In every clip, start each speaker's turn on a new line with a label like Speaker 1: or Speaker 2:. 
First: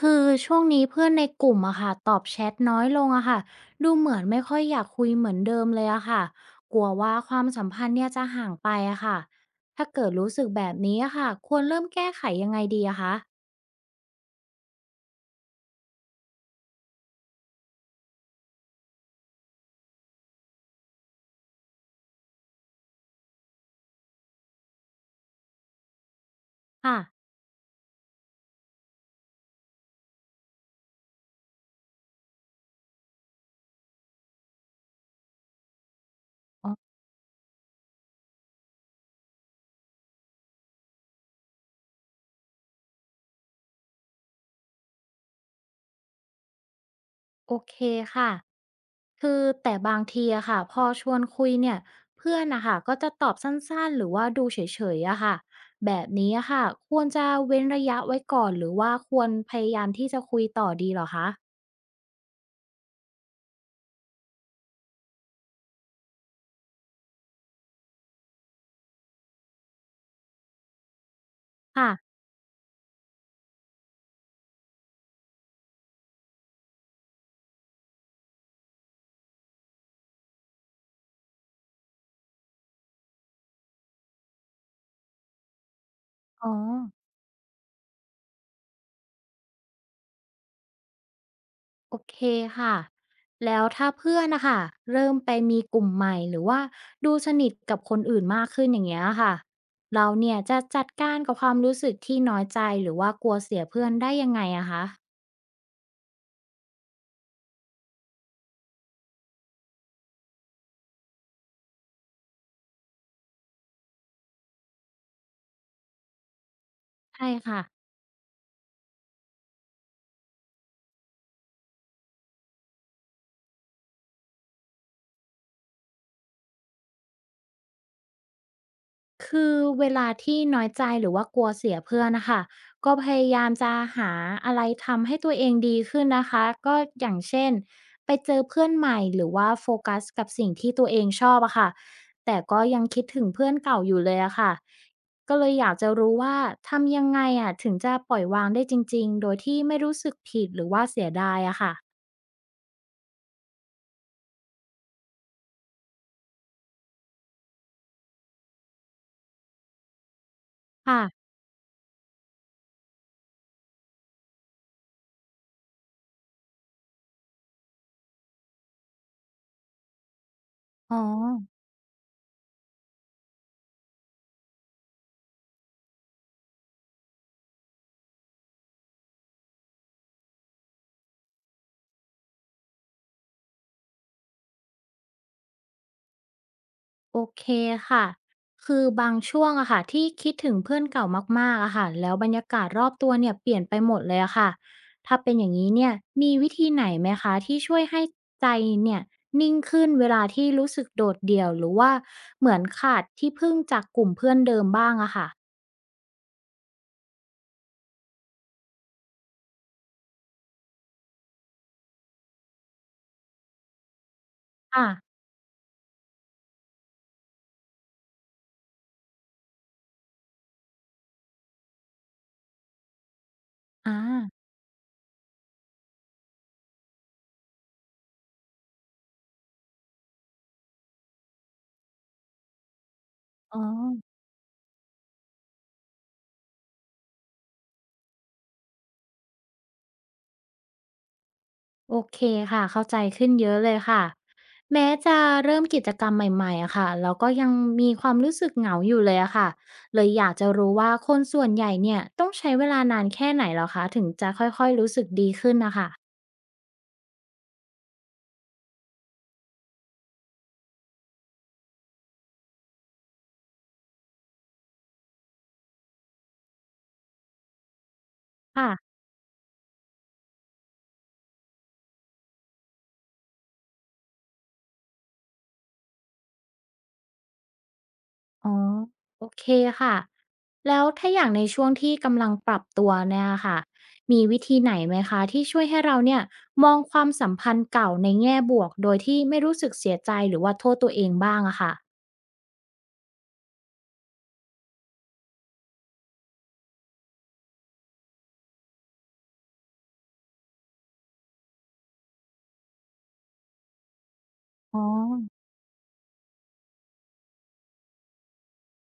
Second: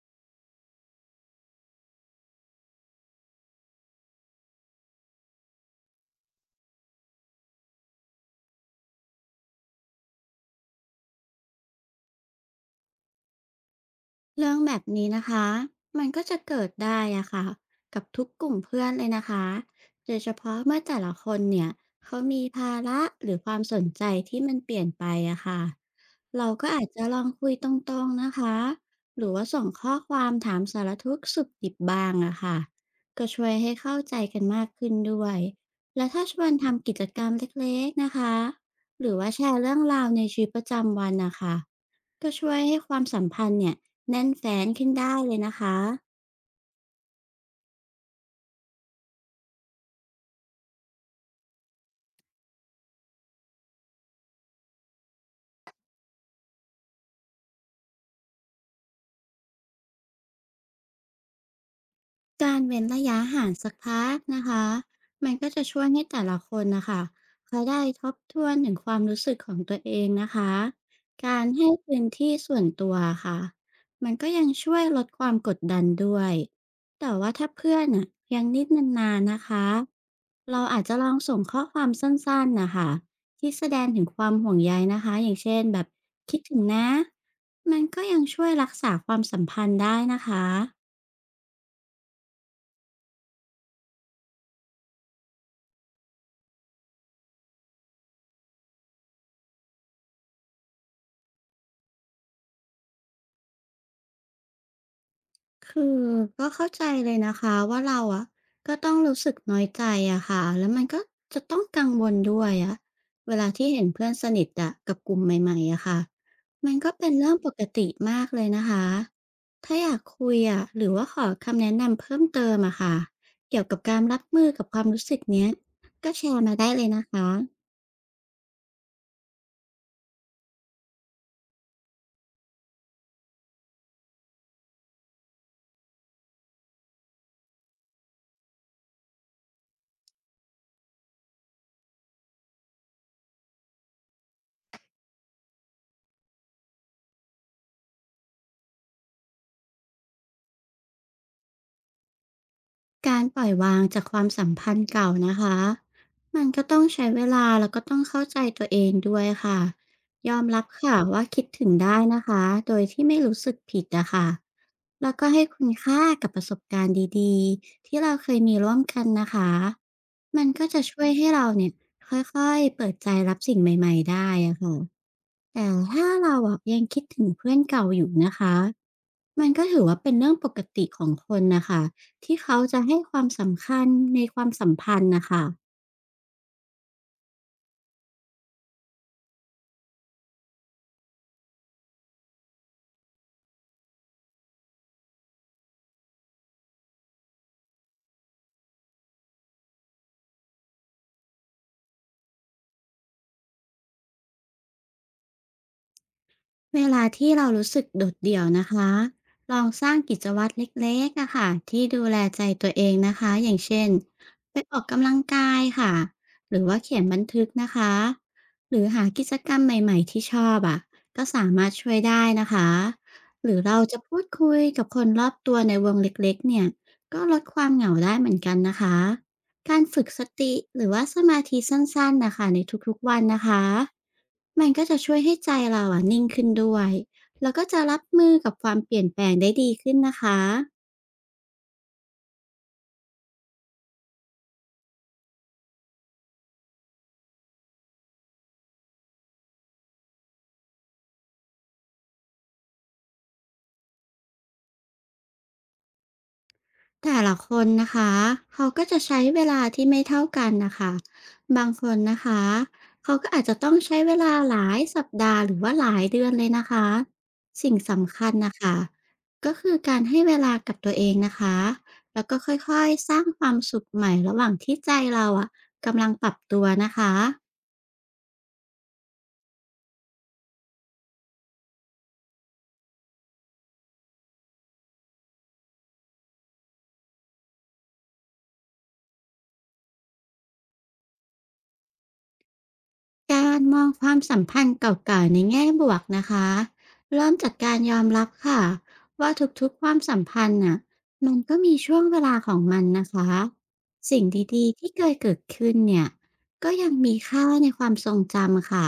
Speaker 1: คือช่วงนี้เพื่อนในกลุ่มอะค่ะตอบแชทน้อยลงอะค่ะดูเหมือนไม่ค่อยอยากคุยเหมือนเดิมเลยอะค่ะกลัวว่าความสัมพันธ์เนี่ยจะห่างไปอะค่ะถ้าเกิดรู้สึกแบบนี้อะค่ะควรเริ่มแก้ไขยังไงดีอะคะ
Speaker 2: เรื่องแบบนี้นะคะมันก็จะเกิดได้อะค่ะกับทุกกลุ่มเพื่อนเลยนะคะโดยเฉพาะเมื่อแต่ละคนเนี่ย เขามีภาระหรือความสนใจที่มันเปลี่ยนไปอะค่ะเราก็อาจ
Speaker 1: ค่ะ
Speaker 2: จะลองคุยตรงๆนะคะ หรือว่าส่งข้อความถามสารทุกข์สุขดิบบ้างอะค่ะก็ช่วยให้เข้าใจกันมากขึ้นด้วยและถ้าชวน
Speaker 1: อ๋
Speaker 2: ทำ
Speaker 1: อ
Speaker 2: กิจกรรมเล็กๆนะคะ หรือว่าแชร์เรื่องราวในชีวิตประจำวันนะคะก็ช่วยให้ความสัมพันธ์เนี่ย แน่นแฟ้นขึ้นได้เลยนะคะ
Speaker 1: โอเคค่ะคือแต่บางทีอะค่ะพอชวนคุยเนี่ยเพื่อนนะคะก็จะตอบสั้นๆหรือว่าดูเฉยๆอะค่ะแบบนี้อะค่ะควรจะเว้นระยะไว้ก่อนหรือว่าควรพยายามที่จะคุยต่อดีเหรอคะ
Speaker 2: การเว้นระยะห่างสักพักนะคะมันก็จะช่วยให้แต่ละคนนะคะเขาได้ทบทวนถึงความรู้สึกของตัวเองนะคะการให้
Speaker 1: ค่ะ
Speaker 2: พื้นที่ส่วนตัวค่ะมันก็ยังช่วยลดความกดดันด้วยแต่ว่าถ้าเพื่อนน่ะยังนิดนานๆนะคะเราอาจจะลองส่งข้อความสั้นๆนะคะที่แสดงถึงความห่วงใยนะคะอย่างเช่นแบบคิด
Speaker 1: อ๋อ
Speaker 2: ถึงนะมันก็ยังช่วยรักษาความสัมพันธ์ได้นะคะ
Speaker 1: โอเคค่ะ แล้วถ้าเพื่อนนะคะเริ่มไปมีกลุ่มใหม่หรือว่าดูสนิทกับคนอื่นมากขึ้นอย่างเงี้ยค่ะ เราเนี่ยจะจัดการกับความรู้สึกที่น้อยใจหรือว่ากลัวเสียเพื่อนได้ยังไงอะคะ
Speaker 2: คือก็เข้าใจเลยนะคะว่าเราอะก็ต้องรู้สึกน้อยใจอะค่ะแล้วมันก็จะต้องกังวลด้วยอะเวลาที่เห็นเพื่อนสนิทอะกับกลุ่มใหม่ๆอะค่ะมันก็เป็น
Speaker 1: ใช่
Speaker 2: เรื่องปก
Speaker 1: ค่ะ
Speaker 2: ติมากเลยนะคะถ้าอยากคุยอะหรือว่าขอคำแนะนำเพิ่มเติมอะค่ะเกี่ยวกับการรับมือกับความรู้สึกเนี้ยก็แชร์มาได้เลยนะคะ
Speaker 1: คือเวลาที่น้อยใจหรือว่ากลัวเสียเพื่อนนะคะก็พยายามจะหาอะไรทำให้ตัวเองดีขึ้นนะคะก็อย่างเช่นไปเจอเพื่อนใหม่หรือว่าโฟกัสกับสิ่งที่ตัวเองชอบอะค่ะแต่ก็ยังคิดถึงเพื่อนเก่าอยู่เลยอะค่ะก็เลยอยากจะรู้ว่าทำยังไงอะถึงจะปล่อยวางได้จริงๆโดยที่ไม่รู้สึกผิดหรือว่าเสียดายอะค่ะ
Speaker 2: การปล่อยวางจากความสัมพันธ์เก่านะคะ มันก็ต้องใช้เวลาแล้วก็ต้องเข้าใจตัวเองด้วยค่ะยอมรับค่ะ
Speaker 1: ค่ะ
Speaker 2: ว่าคิดถึงได้นะคะ โดยที่ไม่รู้สึกผิดนะคะ แล้วก็ให้คุณค่ากับประสบการณ์ดีๆที่เราเคยมีร่วมกันนะคะมันก็จะ
Speaker 1: อ๋อ
Speaker 2: ช่วยให้เราเนี่ยค่อยๆเปิดใจรับสิ่งใหม่ๆได้อะค่ะ แต่ถ้าเราอะยังคิดถึงเพื่อนเก่าอยู่นะคะมันก็ถือว่าเป็นเรื่องปกติของคนนะคะที่เขาจะให้ความสำคัญในความสัมพันธ์นะคะ
Speaker 1: โอเคค่ะ คือบางช่วงอะค่ะที่คิดถึงเพื่อนเก่ามากๆอะค่ะแล้วบรรยากาศรอบตัวเนี่ยเปลี่ยนไปหมดเลยอะค่ะ ถ้าเป็นอย่างนี้เนี่ยมีวิธีไหนไหมคะที่ช่วยให้ใจเนี่ยนิ่งขึ้นเวลาที่รู้สึกโดดเดี่ยวหรือว่าเหมือนขาดที่พึ่งจากกลุ่มเพื่อนเดิมบ้างอะค่ะ
Speaker 2: เวลาที่เรารู้สึกโดดเดี่ยวนะคะลองสร้างกิจวัตรเล็กๆอะค่ะที่ดูแลใจตัวเองนะคะอย่างเช่นไปออก
Speaker 1: ค่ะ
Speaker 2: กำลังกายค่ะหรือว่าเขียนบันทึกนะคะหรือหากิจกรรมใหม่ๆที่ชอบอะก็สามารถช่วยได้นะคะหรือเรา
Speaker 1: อ่า
Speaker 2: จะพูดคุยกับคนรอบตัวในวงเล็กๆเนี่ยก็ลดความเหงาได้เหมือนกันนะคะการฝึกสติหรือว่าสมาธิสั้นๆนะคะในทุกๆวันนะ
Speaker 1: อ๋อ
Speaker 2: คะ มันก็จะช่วยให้ใจเราอะนิ่งขึ้นด้วยแล้วก็จะรับมือกับความเปลี่ยนแปลงได้ดีขึ้นนะคะ
Speaker 1: โอเคค่ะเข้าใจขึ้นเยอะเลยค่ะแม้จะเริ่มกิจกรรมใหม่ๆอะค่ะแล้วก็ยังมีความรู้สึกเหงาอยู่เลยอะค่ะเลยอยากจะรู้ว่าคนส่วนใหญ่เนี่ยต้องใช้เวลานานแค่ไหนแล้วคะถึงจะค่อยๆรู้สึกดีขึ้นนะค่ะ
Speaker 2: แต่ละคนนะคะเขาก็จะใช้เวลาที่ไม่เท่ากันนะคะบางคนนะคะเขาก็อาจจะต้องใช้เวลาหลายสัปดาห์หรือว่าหลายเดือนเลยนะคะ สิ่งสำคัญนะ
Speaker 1: ค่ะ
Speaker 2: คะก็คือการให้เวลากับตัวเองนะคะ แล้วก็ค่อยๆสร้างความสุขใหม่ระหว่างที่ใจเราอะกำลังปรับตัวนะคะ
Speaker 1: อ๋อโอเคค่ะแล้วถ้าอย่างในช่วงที่กำลังปรับตัวเนี่ยค่ะมีวิธีไหนไหมคะที่ช่วยให้เราเนี่ยมองความสัมพันธ์เก่าในแง่บวกโดยที่ไม่รู้สึกเสียใจหรือว่าโทษตัวเองบ้างอะค่ะ
Speaker 2: การมองความสัมพันธ์เก่าๆในแง่บวกนะคะเริ่มจากการยอมรับค่ะว่าทุกๆความสัมพันธ์น่ะมันก็มีช่วงเวลาของมันนะคะสิ่งดีๆ
Speaker 1: อ๋อ
Speaker 2: ที่เคยเกิดขึ้นเนี่ยก็ยังมีค่าในความทรงจำค่ะ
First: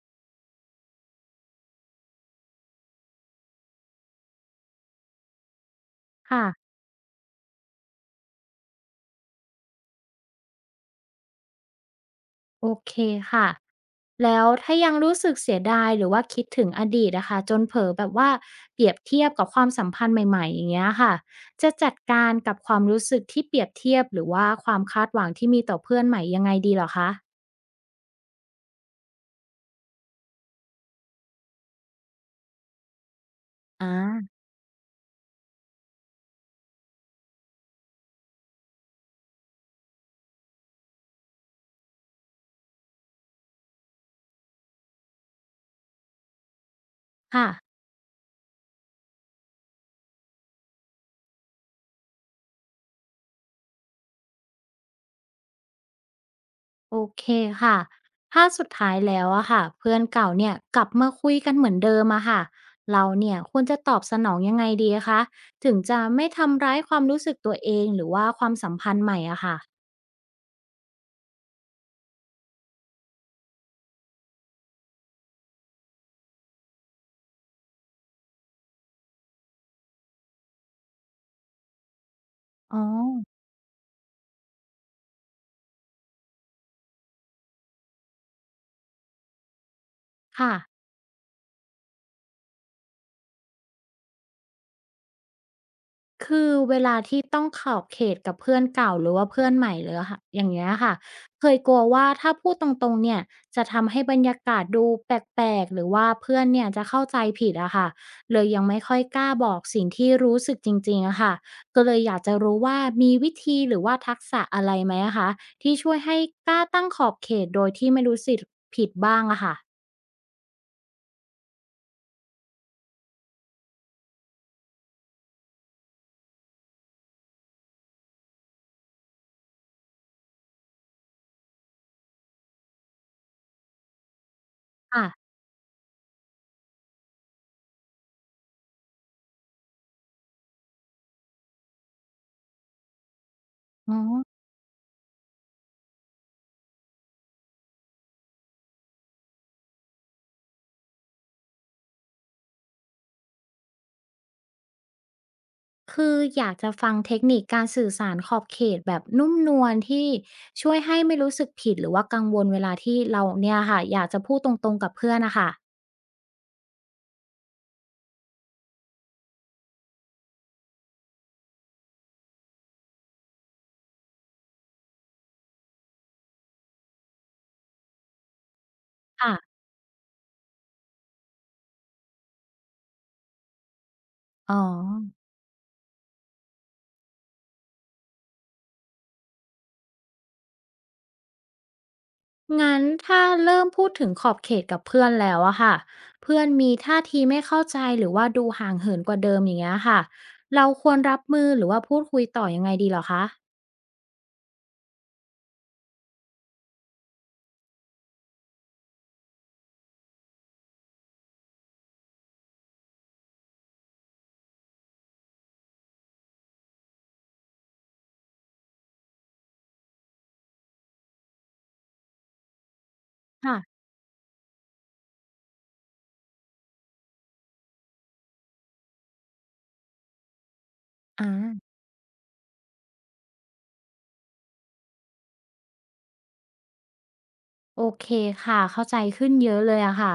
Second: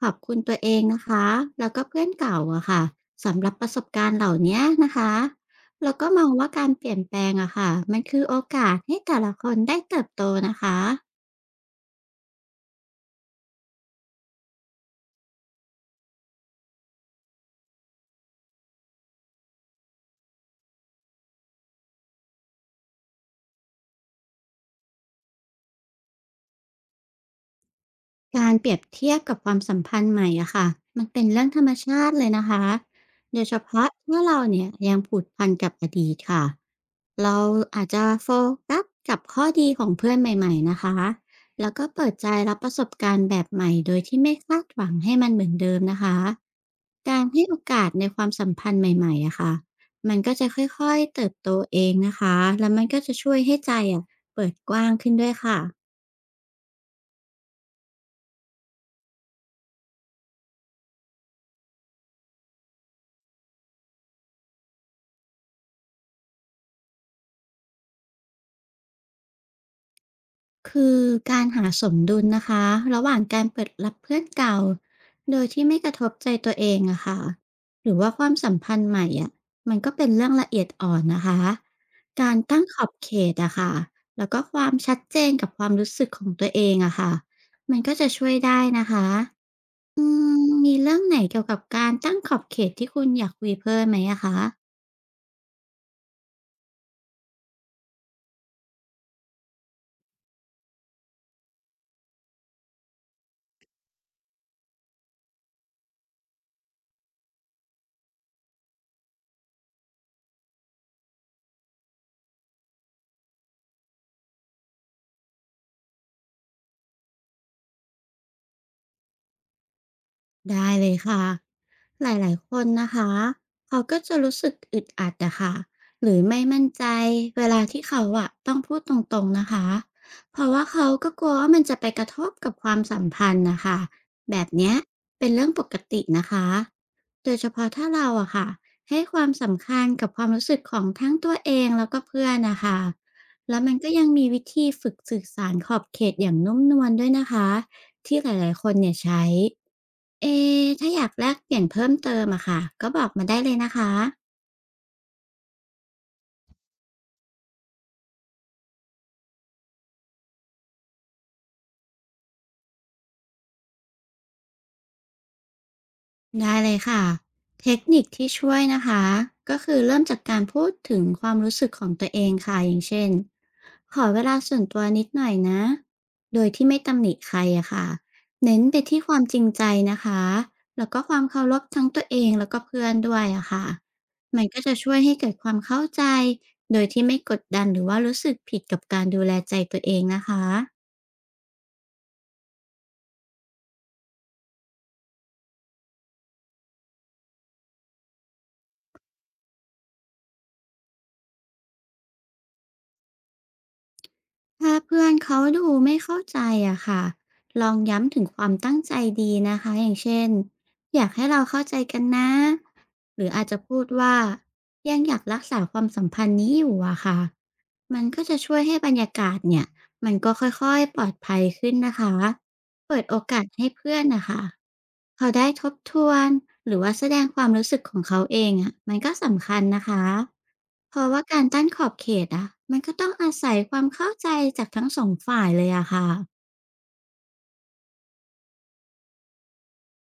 Speaker 2: ขอบคุณตัวเองนะคะแล้วก็เพื่อนเก่าอะค่ะสำหรับประสบการณ์เหล่านี้นะคะแล้วก็มอง
Speaker 1: ค่ะ
Speaker 2: ว่าการเปลี่ยนแปลงอะค่ะมันคือโอกาสให้แต่ละคนได้เติบโตนะคะ
Speaker 1: โอเคค่ะแล้วถ้ายังรู้สึกเสียดายหรือว่าคิดถึงอดีตอะค่ะจนเผลอแบบว่าเปรียบเทียบกับความสัมพันธ์ใหม่ๆอย่างเงี้ยค่ะจะจัดการกับความรู้สึกที่เปรียบเทียบหรือว่าความคาดหวังที่มีต่อเพื่อนใหม่ยังไงดีเหรอคะ
Speaker 2: การเปรียบเทียบกับความสัมพันธ์ใหม่อะค่ะมันเป็นเรื่องธรรมชาติเลยนะคะโดยเฉพาะ
Speaker 1: อา
Speaker 2: เมื่อเราเนี่ยยังผูกพันกับอดีตค่ะเราอาจจะโฟกัสกับข้อดีของเพื่อนใหม่ๆนะคะแล้วก็เปิดใจรับประสบการณ์แบบใหม่โดยที่ไม่คาดหวังให้มันเหมือนเดิมนะคะ การให้
Speaker 1: ค่ะ
Speaker 2: โอกาสในความสัมพันธ์ใหม่ๆอะค่ะมันก็จะค่อยๆเติบโตเองนะคะแล้วมันก็จะช่วยให้ใจอะเปิดกว้างขึ้นด้วยค่ะ
Speaker 1: โอเคค่ะถ้าสุดท้ายแล้วอะค่ะเพื่อนเก่าเนี่ยกลับมาคุยกันเหมือนเดิมอะค่ะเราเนี่ยควรจะตอบสนองยังไงดีคะถึงจะไม่ทำร้ายความรู้สึกตัวเองหรือว่าความสัมพันธ์ใหม่อะค่ะ
Speaker 2: คือการหาสมดุลนะคะระหว่างการเปิดรับเพื่อนเก่าโดยที่ไม่กระทบใจตัวเองอะค่ะหรือว่าความสัมพันธ์ใหม่อะมันก็เป็นเรื่องละเอียดอ่อนนะคะการตั้งข
Speaker 1: อ๋อ
Speaker 2: อบเขตอะค่ะแล้วก็ความชัดเจนกับความรู้สึกของตัวเองอะค่ะมันก็จะช่วยได้นะคะอืม
Speaker 1: ค่ะ
Speaker 2: มีเรื่องไหนเกี่ยวกับการตั้งขอบเขตที่คุณอยากคุยเพิ่มไหมอะคะ
Speaker 1: คือเวลาที่ต้องขอบเขตกับเพื่อนเก่าหรือว่าเพื่อนใหม่เลยอะค่ะอย่างเงี้ยค่ะเคยกลัวว่าถ้าพูดตรงๆเนี่ยจะทำให้บรรยากาศดูแปลกๆหรือว่าเพื่อนเนี่ยจะเข้าใจผิดอะค่ะเลยยังไม่ค่อยกล้าบอกสิ่งที่รู้สึกจริงๆอะค่ะก็เลยอยากจะรู้ว่ามีวิธีหรือว่าทักษะอะไรไหมอะคะที่ช่วยให้กล้าตั้งขอบเขตโดยที่ไม่รู้สึกผิดบ้างอะค่ะ
Speaker 2: ได้เลยค่ะ หลายๆคนนะคะเขาก็จะรู้สึกอึดอัดอะค่ะหรือไม่มั่นใจเวลาที่เขาอะต้องพูดตรงๆนะคะ เพราะว่าเขาก็กลัวว่ามันจะไปกระทบกับความสัมพันธ์นะคะแบบเนี้ยเป็
Speaker 1: ค่ะ
Speaker 2: นเรื่องปกตินะคะโดยเฉพาะถ้าเราอะค่ะให้ความสำคัญกับความรู้สึกของทั้งตัวเองแล้วก็เพื่อนนะคะแล้วมันก็
Speaker 1: อ๋อ
Speaker 2: ยังมีวิธีฝึกสื่อสารขอบเขตอย่างนุ่มนวลด้วยนะคะที่หลายๆคนเนี่ยใช้ เอถ้าอยากแลกเปลี่ยนเพิ่มเติมอะค่ะ ก็บอกมาได้เลยนะคะ
Speaker 1: คืออยากจะฟังเทคนิคการสื่อสารขอบเขตแบบนุ่มนวลที่ช่วยให้ไม่รู้สึกผิดหรือว่ากังวลเวลาที่เราเนี่ยค่ะอยากจะพูดตรงๆกับเพื่อนนะคะ
Speaker 2: ได้เลยค่ะ เทคนิคที่ช่วยนะคะ ก็คือเริ่มจากการพูดถึงความรู้สึกของตัวเองค่ะอย่างเช่น ขอเวลาส่วนตัวนิดหน่อยนะโดยที่ไม่ตำหนิใครอะค่ะเน้นไปที่ความ
Speaker 1: ค่ะ
Speaker 2: จริงใจนะคะ แล้วก็ความเคารพทั้งตัวเองแล้วก็เพื่อนด้วยอะค่ะมัน
Speaker 1: อ๋อ
Speaker 2: ก็จะช่วยให้เกิดความเข้าใจโดยที่ไม่กดดันหรือว่ารู้สึกผิดกับการดูแลใจตัวเองนะคะ
Speaker 1: งั้นถ้าเริ่มพูดถึงขอบเขตกับเพื่อนแล้วอะค่ะเพื่อนมีท่าทีไม่เข้าใจหรือว่าดูห่างเหินกว่าเดิมอย่างเงี้ยค่ะเราควรรับมือหรือว่าพูดคุยต่อยังไงดีเหรอคะ
Speaker 2: ถ้าเพื่อนเขาดูไม่เข้าใจอะค่ะลองย้ำถึงความตั้งใจดีนะคะ อย่างเช่นอยากให้เราเข้าใจกันนะ หรืออาจจะพูดว่ายังอยากรักษาความสัมพันธ์นี้อยู่อะค่ะ มันก็จะช่วยให้บรรยากาศเนี่ยมันก็ค่อยๆปลอดภัยขึ้นนะคะ เปิดโอกาสให้
Speaker 1: ค่ะ
Speaker 2: เพื่อนนะคะ เขาได้ทบทวนหรือว่าแสดงความรู้สึกของเขาเองอะมันก็สำคัญนะคะเพราะว่า
Speaker 1: อา
Speaker 2: การตั้งขอบเขตอะมันก็ต้องอาศัยความเข้าใจจากทั้งสองฝ่ายเลยอะค่ะ
Speaker 1: โอเคค่ะเข้าใจขึ้นเยอะเลยอะค่ะ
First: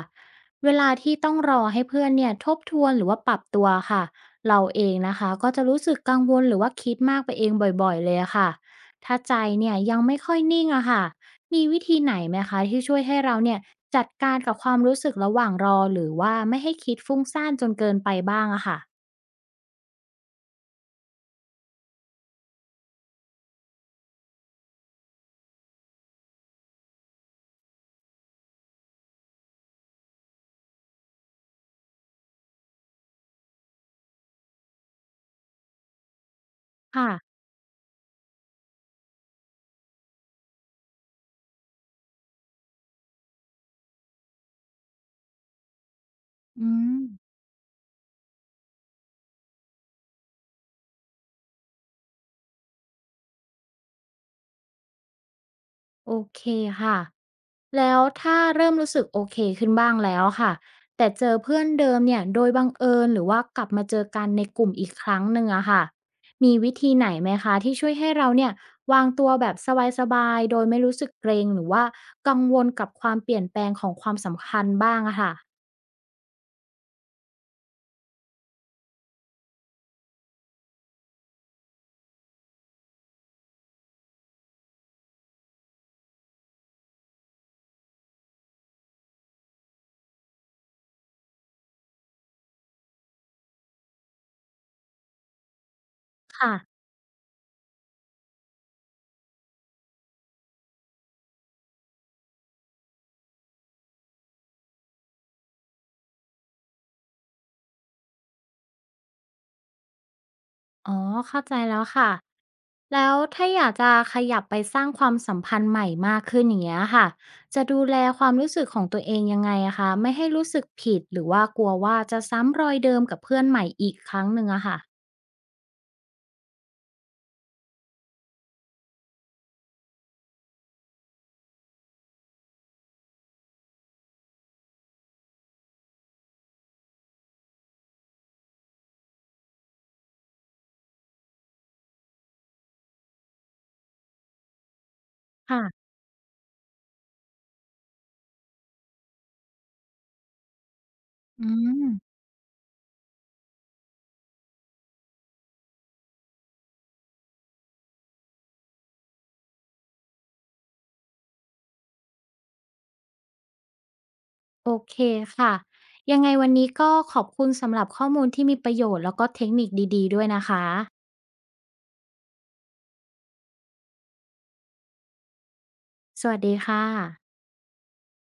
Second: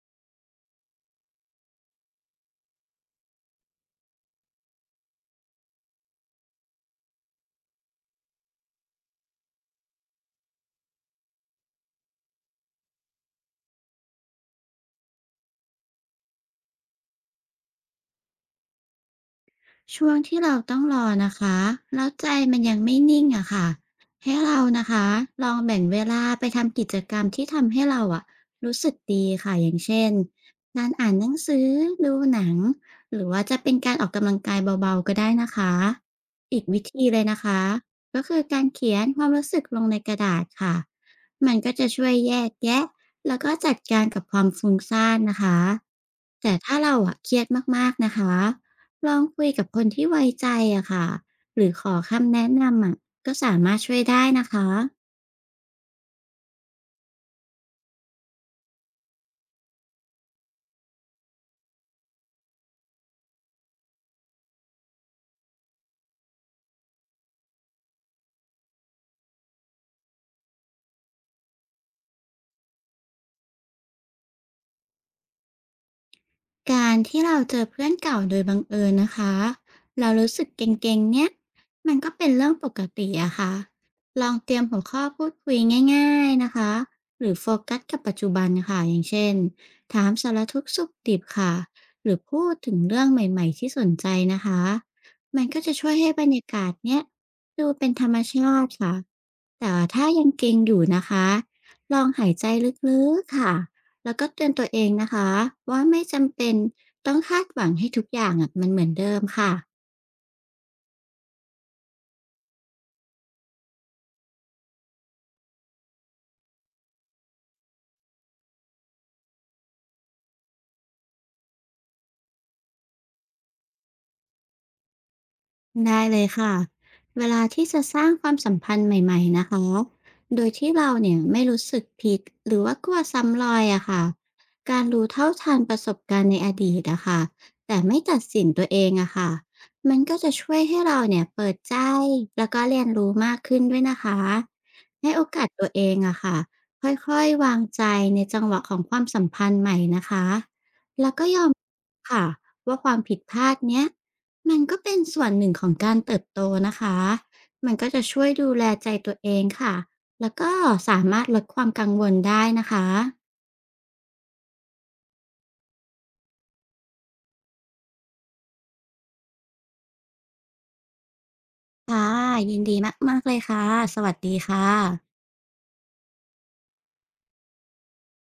Speaker 1: เวลาที่ต้องรอให้เพื่อนเนี่ยทบทวนหรือว่าปรับตัวค่ะเราเองนะคะก็จะรู้สึกกังวลหรือว่าคิดมากไปเองบ่อยๆเลยอะค่ะถ้าใจเนี่ยยังไม่ค่อยนิ่งอะค่ะมีวิธีไหนไหมคะที่ช่วยให้เราเนี่ยจัดการกับความรู้สึกระหว่างรอหรือว่าไม่ให้คิดฟุ้งซ่านจนเกินไปบ้างอะค่ะ
Speaker 2: ช่วงที่เราต้องรอนะคะแล้วใจมันยังไม่นิ่งอะค่ะให้เรานะคะลองแบ่งเวลาไปทำกิจกรรมที่ทำให้เราอะรู้สึกดีค่ะอย่างเช่นการอ่านหนังสือดูหนังหรือว่าจะเป็นการออกกำลังกายเบาๆก็ได้นะคะอีกวิธีเลย
Speaker 1: ค่ะ
Speaker 2: นะคะก็คือการเขียนความรู้สึกลงในกระดาษค่ะมันก็จะช่วยแยกแยะแล้วก็จัดการกับความฟุ้งซ่านนะคะแต่
Speaker 1: อื
Speaker 2: ถ้า
Speaker 1: ม
Speaker 2: เราอะเครียดมากๆนะคะ ลองคุยกับคนที่ไว้ใจอะค่ะหรือขอคำแนะนำอะก็สามารถช่วยได้นะคะ
Speaker 1: โอเคค่ะ แล้วถ้าเริ่มรู้สึกโอเคขึ้นบ้างแล้วค่ะแต่เจอเพื่อนเดิมเนี่ยโดยบังเอิญหรือว่ากลับมาเจอกันในกลุ่มอีกครั้งหนึ่งอะค่ะมีวิธีไหนไหมคะที่ช่วยให้เราเนี่ยวางตัวแบบสบายๆโดยไม่รู้สึกเกรงหรือว่ากังวลกับความเปลี่ยนแปลงของความสำคัญบ้างอะค่ะ
Speaker 2: การที่เราเจอเพื่อนเก่าโดยบังเอิญนะคะเรารู้สึกเก่งๆเนี่ยมันก็เป็นเรื่องปกติอะค่ะลองเตรียมหัวข้อพูดคุยง่ายๆนะคะหรือโฟกัสกับปัจจุบันค่ะอย่างเช่นถามสารทุกข์สุขดิบค่ะหรือพูดถึงเรื่องใหม่ๆที่สนใจนะคะมันก็จะช่วยให้บรรยา
Speaker 1: ค่ะ
Speaker 2: กาศเนี่ยดูเป็นธรรมชาติค่ะแต่ถ้ายังเก่งอยู่นะคะลองหายใจลึกๆค่ะ แล้วก็เตือนตัวเองนะคะว่าไม่จำเป็นต้องคาดหวังให้ทุกอย่างอะมันเหมือนเดิมค่ะ
Speaker 1: อ๋อเข้าใจแล้วค่ะแล้วถ้าอยากจะขยับไปสร้างความสัมพันธ์ใหม่มากขึ้นอย่างเงี้ยค่ะจะดูแลความรู้สึกของตัวเองยังไงอะคะไม่ให้รู้สึกผิดหรือว่ากลัวว่าจะซ้ำรอยเดิมกับเพื่อนใหม่อีกครั้งหนึ่งอะค่ะ
Speaker 2: ได้เลยค่ะเวลาที่จะสร้างความสัมพันธ์ใหม่ๆนะคะโดยที่เราเนี่ยไม่รู้สึกผิดหรือว่ากลัวซ้ำรอยอะค่ะการรู้เท่าทันประสบการณ์ในอดีตอะค่ะแต่ไม่ตัดสินตัวเองอะค่ะมันก็จะช่วยให้เราเนี่ยเปิดใจแล้วก็เรียนรู้มากขึ้นด้วยนะคะให้โอกาสตัวเอ
Speaker 1: ค่ะ
Speaker 2: งอะค่ะค่อยๆวางใจในจังหวะของความสัมพันธ์ใหม่นะคะแล้วก็ย
Speaker 1: อื
Speaker 2: อม
Speaker 1: ม
Speaker 2: ค่ะว่าความผิดพลาดเนี้ย มันก็เป็นส่วนหนึ่งของการเติบโตนะคะ มันก็จะช่วยดูแลใจตัวเองค่ะ แล้วก็สามารถลดความกังวลได้นะคะ
Speaker 1: โอเคค่ะยังไงวันนี้ก็ขอบคุณสำหรับข้อมูลที่มีประโยชน์แล้วก็เทคนิคดีๆด้วยนะคะ
Speaker 2: ค่ะยินดีมากๆเลยค่ะ สวัสดีค่ะ
Speaker 1: สวัสดีค่ะ